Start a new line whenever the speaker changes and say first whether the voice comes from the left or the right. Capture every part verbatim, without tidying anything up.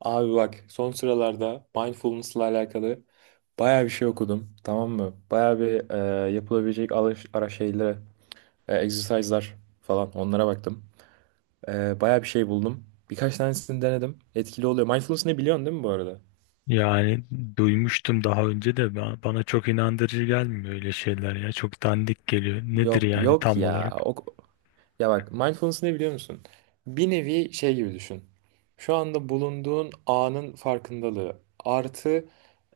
right: Abi bak son sıralarda mindfulness'la alakalı bayağı bir şey okudum, tamam mı? Bayağı bir e, yapılabilecek alış, ara şeylere, e, exercise'lar falan onlara baktım. E, bayağı bir şey buldum. Birkaç tanesini denedim. Etkili oluyor. Mindfulness ne, biliyorsun değil mi bu arada?
left: Yani duymuştum daha önce de ba- bana çok inandırıcı gelmiyor öyle şeyler ya. Çok dandik geliyor. Nedir
right: Yok
left: yani
right: yok
left: tam
right: ya.
left: olarak?
right: O, ya bak mindfulness ne, biliyor musun? Bir nevi şey gibi düşün. Şu anda bulunduğun anın farkındalığı artı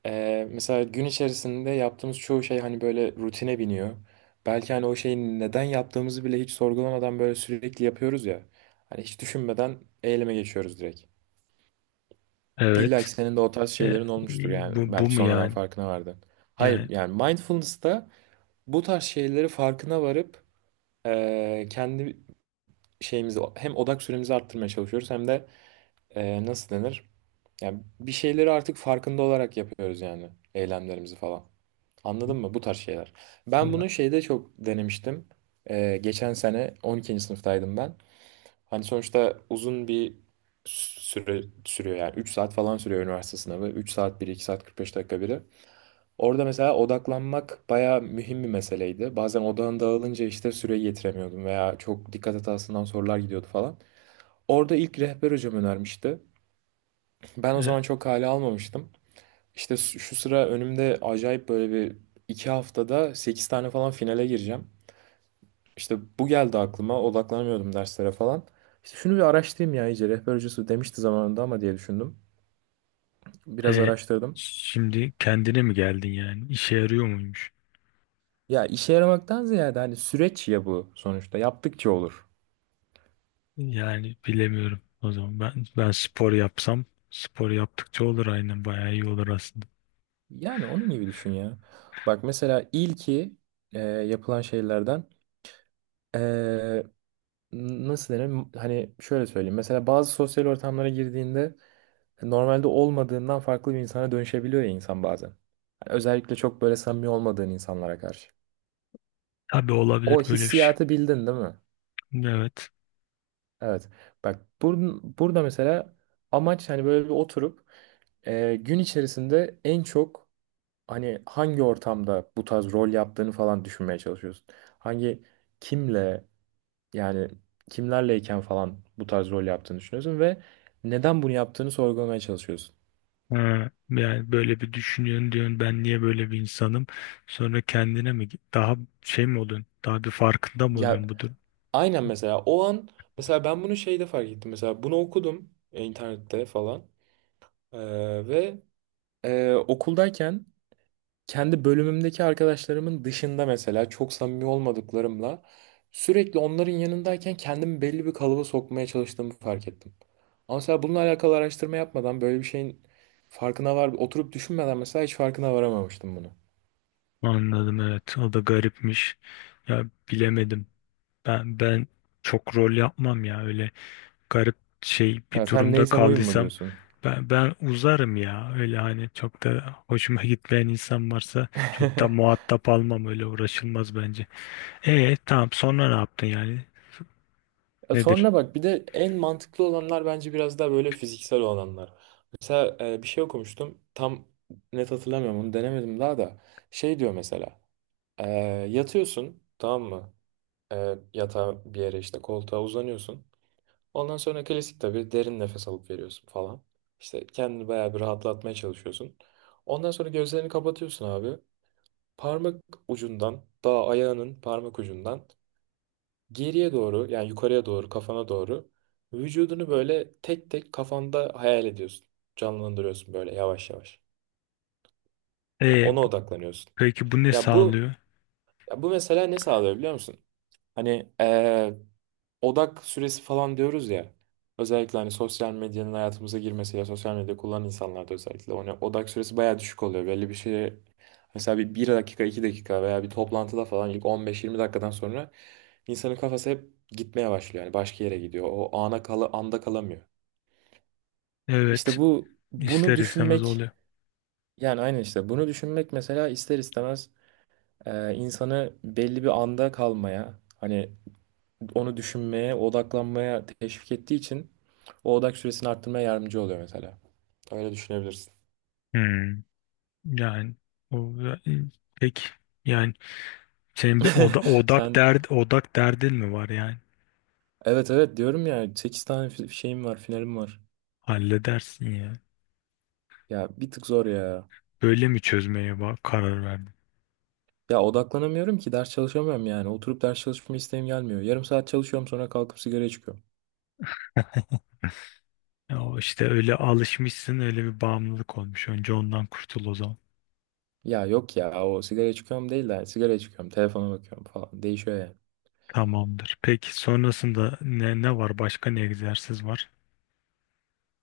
right: Ee, mesela gün içerisinde yaptığımız çoğu şey hani böyle rutine biniyor. Belki hani o şeyi neden yaptığımızı bile hiç sorgulamadan böyle sürekli yapıyoruz ya. Hani hiç düşünmeden eyleme geçiyoruz direkt. İlla ki
left: Evet.
right: senin de o tarz
left: E, e,
right: şeylerin olmuştur yani.
left: bu, bu
right: Belki
left: mu
right: sonradan
left: yani?
right: farkına vardın. Hayır,
left: Yani
right: yani mindfulness'ta bu tarz şeyleri farkına varıp e, kendi şeyimizi, hem odak süremizi arttırmaya çalışıyoruz hem de e, nasıl denir? Yani bir şeyleri artık farkında olarak yapıyoruz, yani eylemlerimizi falan. Anladın mı? Bu tarz şeyler. Ben
left: ya,
right: bunu şeyde çok denemiştim. E, geçen sene on ikinci sınıftaydım ben. Hani sonuçta uzun bir süre sürüyor, yani üç saat falan sürüyor üniversite sınavı. üç saat bir iki saat kırk beş dakika biri. Orada mesela odaklanmak bayağı mühim bir meseleydi. Bazen odağın dağılınca işte süreyi yetiremiyordum veya çok dikkat hatasından sorular gidiyordu falan. Orada ilk rehber hocam önermişti. Ben o zaman çok hale almamıştım. İşte s- şu sıra önümde acayip böyle bir iki haftada sekiz tane falan finale gireceğim. İşte bu geldi aklıma, odaklanamıyordum derslere falan. İşte şunu bir araştırayım ya iyice, rehber hocası demişti zamanında ama, diye düşündüm.
left: e,
right: Biraz
left: e,
right: araştırdım.
left: Şimdi kendine mi geldin yani? İşe yarıyor muymuş?
right: Ya işe yaramaktan ziyade hani süreç ya bu, sonuçta yaptıkça olur.
left: Yani bilemiyorum. O zaman ben ben spor yapsam, spor yaptıkça olur aynen, bayağı iyi olur aslında.
right: Yani onun gibi düşün ya. Bak mesela ilki e, yapılan şeylerden e, n- nasıl denir? Hani şöyle söyleyeyim. Mesela bazı sosyal ortamlara girdiğinde e, normalde olmadığından farklı bir insana dönüşebiliyor ya insan bazen. Hani özellikle çok böyle samimi olmadığın insanlara karşı.
left: Tabii, olabilir
right: O
left: böyle bir şey.
right: hissiyatı bildin değil mi?
left: Evet.
right: Evet. Bak bur- burada mesela amaç hani böyle bir oturup e, gün içerisinde en çok hani hangi ortamda bu tarz rol yaptığını falan düşünmeye çalışıyorsun. Hangi kimle, yani kimlerleyken falan bu tarz rol yaptığını düşünüyorsun ve neden bunu yaptığını sorgulamaya çalışıyorsun.
left: Ha, yani böyle bir düşünüyorsun diyorsun, ben niye böyle bir insanım? Sonra kendine mi daha şey mi oluyorsun? Daha bir farkında mı
right: Ya
left: oluyorsun bu durum?
right: aynen, mesela o an mesela ben bunu şeyde fark ettim. Mesela bunu okudum e, internette falan. Ee, ve e, okuldayken kendi bölümümdeki arkadaşlarımın dışında mesela çok samimi olmadıklarımla sürekli onların yanındayken kendimi belli bir kalıba sokmaya çalıştığımı fark ettim. Ama mesela bununla alakalı araştırma yapmadan böyle bir şeyin farkına var, oturup düşünmeden mesela hiç farkına varamamıştım bunu.
left: Anladım, evet. O da garipmiş. Ya bilemedim. Ben ben çok rol yapmam ya öyle. Garip şey, bir
right: Ya sen
left: durumda
right: neysem oyun mu
left: kaldıysam
right: diyorsun?
left: ben, ben uzarım ya. Öyle hani çok da hoşuma gitmeyen insan varsa çok da muhatap almam, öyle uğraşılmaz bence. E tamam, sonra ne yaptın yani?
right: Ya
left: Nedir?
right: sonra bak bir de en mantıklı olanlar bence biraz daha böyle fiziksel olanlar. Mesela e, bir şey okumuştum. Tam net hatırlamıyorum, onu denemedim daha da. Şey diyor mesela. e, Yatıyorsun, tamam mı? E, yatağa bir yere, işte koltuğa uzanıyorsun. Ondan sonra klasik tabii derin nefes alıp veriyorsun falan. İşte kendini bayağı bir rahatlatmaya çalışıyorsun. Ondan sonra gözlerini kapatıyorsun abi. Parmak ucundan, daha ayağının parmak ucundan geriye doğru, yani yukarıya doğru, kafana doğru vücudunu böyle tek tek kafanda hayal ediyorsun. Canlandırıyorsun böyle yavaş yavaş. Yani
left: E
right: ona odaklanıyorsun.
left: peki bu ne
right: Ya bu,
left: sağlıyor?
right: ya bu mesela ne sağlıyor, biliyor musun? Hani eee, odak süresi falan diyoruz ya. Özellikle hani sosyal medyanın hayatımıza girmesiyle sosyal medya kullanan insanlarda özellikle ona odak süresi bayağı düşük oluyor. Belli bir şeye mesela bir, bir dakika iki dakika veya bir toplantıda falan ilk on beş yirmi dakikadan sonra insanın kafası hep gitmeye başlıyor. Yani başka yere gidiyor. O ana kala, anda kalamıyor.
left: Evet,
right: İşte bu, bunu
left: ister istemez
right: düşünmek,
left: oluyor.
right: yani aynı işte bunu düşünmek mesela ister istemez e, insanı belli bir anda kalmaya, hani onu düşünmeye, odaklanmaya teşvik ettiği için o odak süresini arttırmaya yardımcı oluyor mesela. Öyle düşünebilirsin.
left: Hmm. Yani o peki yani senin bir oda, odak
right: Sen,
left: derd odak derdin mi var yani?
right: evet evet diyorum ya, sekiz tane fi- şeyim var, finalim var.
left: Halledersin ya.
right: Ya bir tık zor ya.
left: Böyle mi çözmeye bak karar verdin?
right: Ya odaklanamıyorum ki, ders çalışamıyorum yani. Oturup ders çalışma isteğim gelmiyor. Yarım saat çalışıyorum, sonra kalkıp sigaraya çıkıyorum.
left: Ya o işte, öyle alışmışsın, öyle bir bağımlılık olmuş. Önce ondan kurtul o zaman.
right: Ya yok ya, o sigaraya çıkıyorum değil de hani sigaraya çıkıyorum, telefona bakıyorum falan. Değişiyor yani.
left: Tamamdır. Peki sonrasında ne, ne var? Başka ne egzersiz var?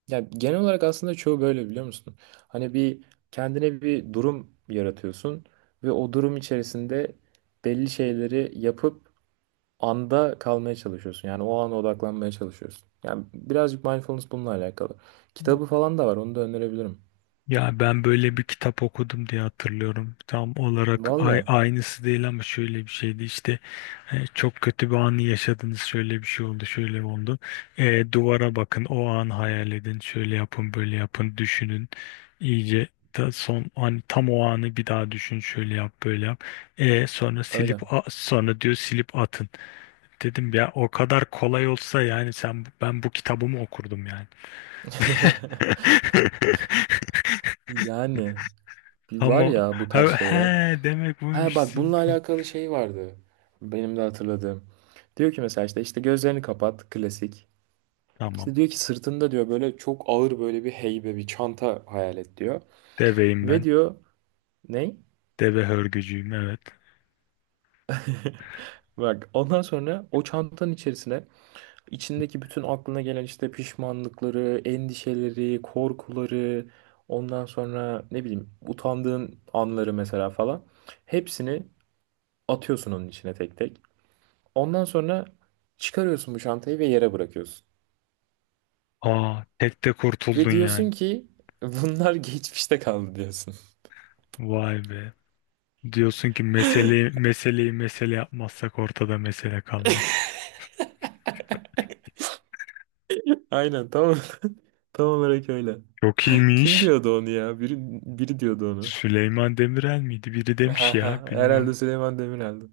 right: Ya genel olarak aslında çoğu böyle, biliyor musun? Hani bir kendine bir durum yaratıyorsun ve o durum içerisinde belli şeyleri yapıp anda kalmaya çalışıyorsun. Yani o ana odaklanmaya çalışıyorsun. Yani birazcık mindfulness bununla alakalı. Kitabı falan da var, onu da önerebilirim.
left: Ya ben böyle bir kitap okudum diye hatırlıyorum. Tam olarak
right: Valla
left: ay, aynısı değil ama şöyle bir şeydi işte. E, çok kötü bir anı yaşadınız. Şöyle bir şey oldu, şöyle oldu. E, duvara bakın, o an hayal edin. Şöyle yapın, böyle yapın, düşünün. İyice ta son an, tam o anı bir daha düşün. Şöyle yap, böyle yap. E, sonra
right: öyle.
left: silip a- sonra diyor silip atın. Dedim ya, o kadar kolay olsa yani sen ben bu kitabımı okurdum yani.
right: Yani bir var
left: Ama
right: ya bu tarz
left: he, he,
right: şeyler.
left: demek
right: Ha
left: buymuş.
right: bak bununla alakalı şey vardı. Benim de hatırladığım. Diyor ki mesela, işte işte gözlerini kapat klasik.
left: Tamam.
right: İşte diyor ki, sırtında diyor böyle çok ağır böyle bir heybe bir çanta hayal et diyor.
left: Deveyim
right: Ve
left: ben.
right: diyor ne?
left: Deve hörgücüyüm, evet.
right: Bak, ondan sonra o çantanın içerisine içindeki bütün aklına gelen işte pişmanlıkları, endişeleri, korkuları, ondan sonra ne bileyim utandığın anları mesela falan hepsini atıyorsun onun içine tek tek. Ondan sonra çıkarıyorsun bu çantayı ve yere bırakıyorsun.
left: Aa, tek de
right: Ve
left: kurtuldun yani.
right: diyorsun ki bunlar geçmişte kaldı diyorsun.
left: Vay be. Diyorsun ki meseleyi meseleyi mesele yapmazsak ortada mesele kalmaz.
right: Aynen, tamam, tam olarak öyle.
left: Çok
right: Kim
left: iyiymiş.
right: diyordu onu ya? Biri, biri diyordu onu.
left: Süleyman Demirel miydi? Biri demiş
right: Ha
left: ya,
right: ha.
left: bilmiyorum.
right: Herhalde Süleyman Demirel'di.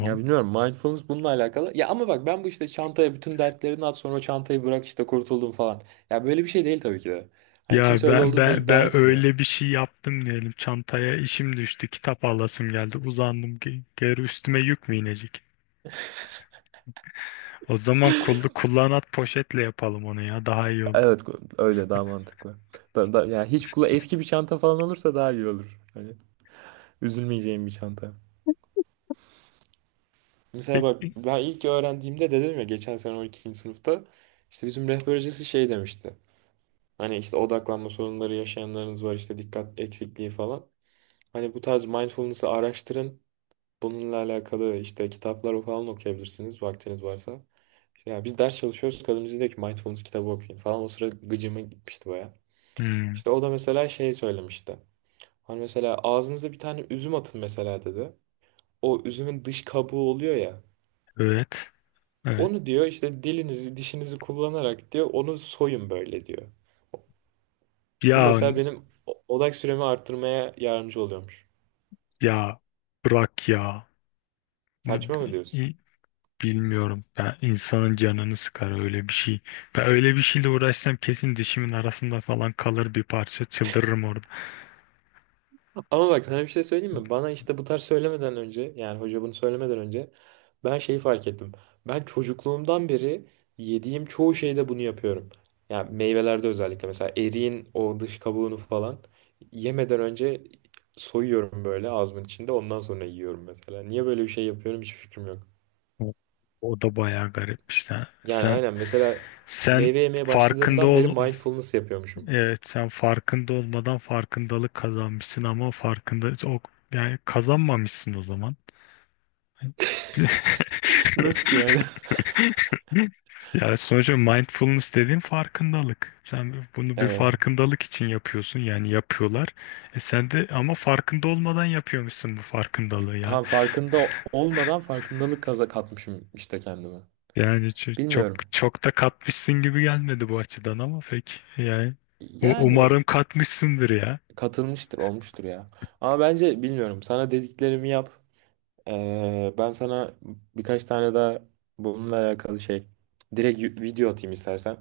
right: Ya bilmiyorum, mindfulness bununla alakalı. Ya ama bak ben bu işte çantaya bütün dertlerini at, sonra çantayı bırak işte kurtuldum falan. Ya böyle bir şey değil tabii ki de. Hani
left: Ya
right: kimse öyle
left: ben
right: olduğunu da
left: ben
right: iddia
left: ben
right: etmiyor.
left: öyle bir şey yaptım diyelim. Çantaya işim düştü, kitap alasım geldi. Uzandım, ge- geri üstüme yük mü inecek? O zaman kullu kullanat poşetle yapalım onu ya. Daha iyi olur.
right: Evet, öyle daha mantıklı. Da, da, yani hiç kula eski bir çanta falan olursa daha iyi olur. Hani üzülmeyeceğim bir çanta. Mesela bak
left: Peki.
right: ben ilk öğrendiğimde dedim ya, geçen sene on ikinci sınıfta işte bizim rehber hocası şey demişti. Hani işte odaklanma sorunları yaşayanlarınız var, işte dikkat eksikliği falan. Hani bu tarz mindfulness'ı araştırın. Bununla alakalı işte kitaplar falan okuyabilirsiniz vaktiniz varsa. İşte ya biz ders çalışıyoruz, kadın bize diyor ki mindfulness kitabı okuyun falan. O sıra gıcıma gitmişti baya.
left: Hmm,
right: İşte o da mesela şey söylemişti. Hani mesela ağzınıza bir tane üzüm atın mesela, dedi. O üzümün dış kabuğu oluyor ya.
left: evet. Evet.
right: Onu diyor işte dilinizi dişinizi kullanarak diyor onu soyun böyle diyor. Bu
left: Ya
right: mesela benim o- odak süremi arttırmaya yardımcı oluyormuş.
left: ya bırak ya. Ne-
right: Saçma mı diyorsun?
left: bi- Bilmiyorum. Ya insanın canını sıkar öyle bir şey. Ben öyle bir şeyle uğraşsam kesin dişimin arasında falan kalır bir parça. Çıldırırım orada.
right: Ama bak sana bir şey söyleyeyim mi? Bana işte bu tarz söylemeden önce, yani hoca bunu söylemeden önce ben şeyi fark ettim. Ben çocukluğumdan beri yediğim çoğu şeyde bunu yapıyorum. Yani meyvelerde özellikle mesela eriğin o dış kabuğunu falan yemeden önce soyuyorum böyle ağzımın içinde, ondan sonra yiyorum mesela. Niye böyle bir şey yapıyorum hiç fikrim yok.
left: O, o da bayağı garip işte.
right: Yani
left: Sen
right: aynen, mesela
left: sen
right: meyve yemeye
left: farkında
right: başladığımdan beri
left: ol.
right: mindfulness yapıyormuşum.
left: Evet, sen farkında olmadan farkındalık kazanmışsın ama farkında o, yani kazanmamışsın o zaman.
right: Nasıl yani?
left: Yani sonuçta mindfulness dediğin farkındalık. Sen bunu bir
right: Evet.
left: farkındalık için yapıyorsun, yani yapıyorlar. E sen de ama farkında olmadan yapıyormuşsun bu farkındalığı ya.
right: Tam farkında olmadan farkındalık kaza katmışım işte kendime.
left: Yani ço- çok
right: Bilmiyorum.
left: çok da katmışsın gibi gelmedi bu açıdan ama pek, yani u-
right: Yani
left: umarım katmışsındır ya.
right: katılmıştır, olmuştur ya. Ama bence bilmiyorum. Sana dediklerimi yap. Ee, ben sana birkaç tane daha bununla alakalı şey, direkt y- video atayım istersen.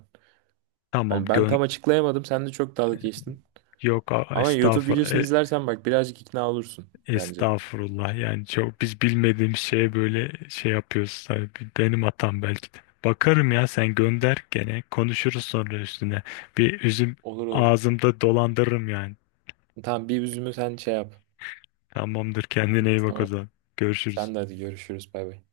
left: Tamam,
right: Hani ben
left: gön
right: tam açıklayamadım. Sen de çok dalga geçtin.
left: yok, a-
right: Ama YouTube videosunu
left: estağfurullah.
right: izlersen bak birazcık ikna olursun bence.
left: Estağfurullah, yani çok biz bilmediğim şeye böyle şey yapıyoruz tabii, benim hatam belki de. Bakarım ya, sen gönder, gene konuşuruz sonra üstüne. Bir üzüm
right: Olur olur.
left: ağzımda dolandırırım yani.
right: Tamam, bir üzümü sen şey yap.
left: Tamamdır, kendine iyi bak o
right: Tamam.
left: zaman. Görüşürüz.
right: Sen de hadi görüşürüz. Bay bay.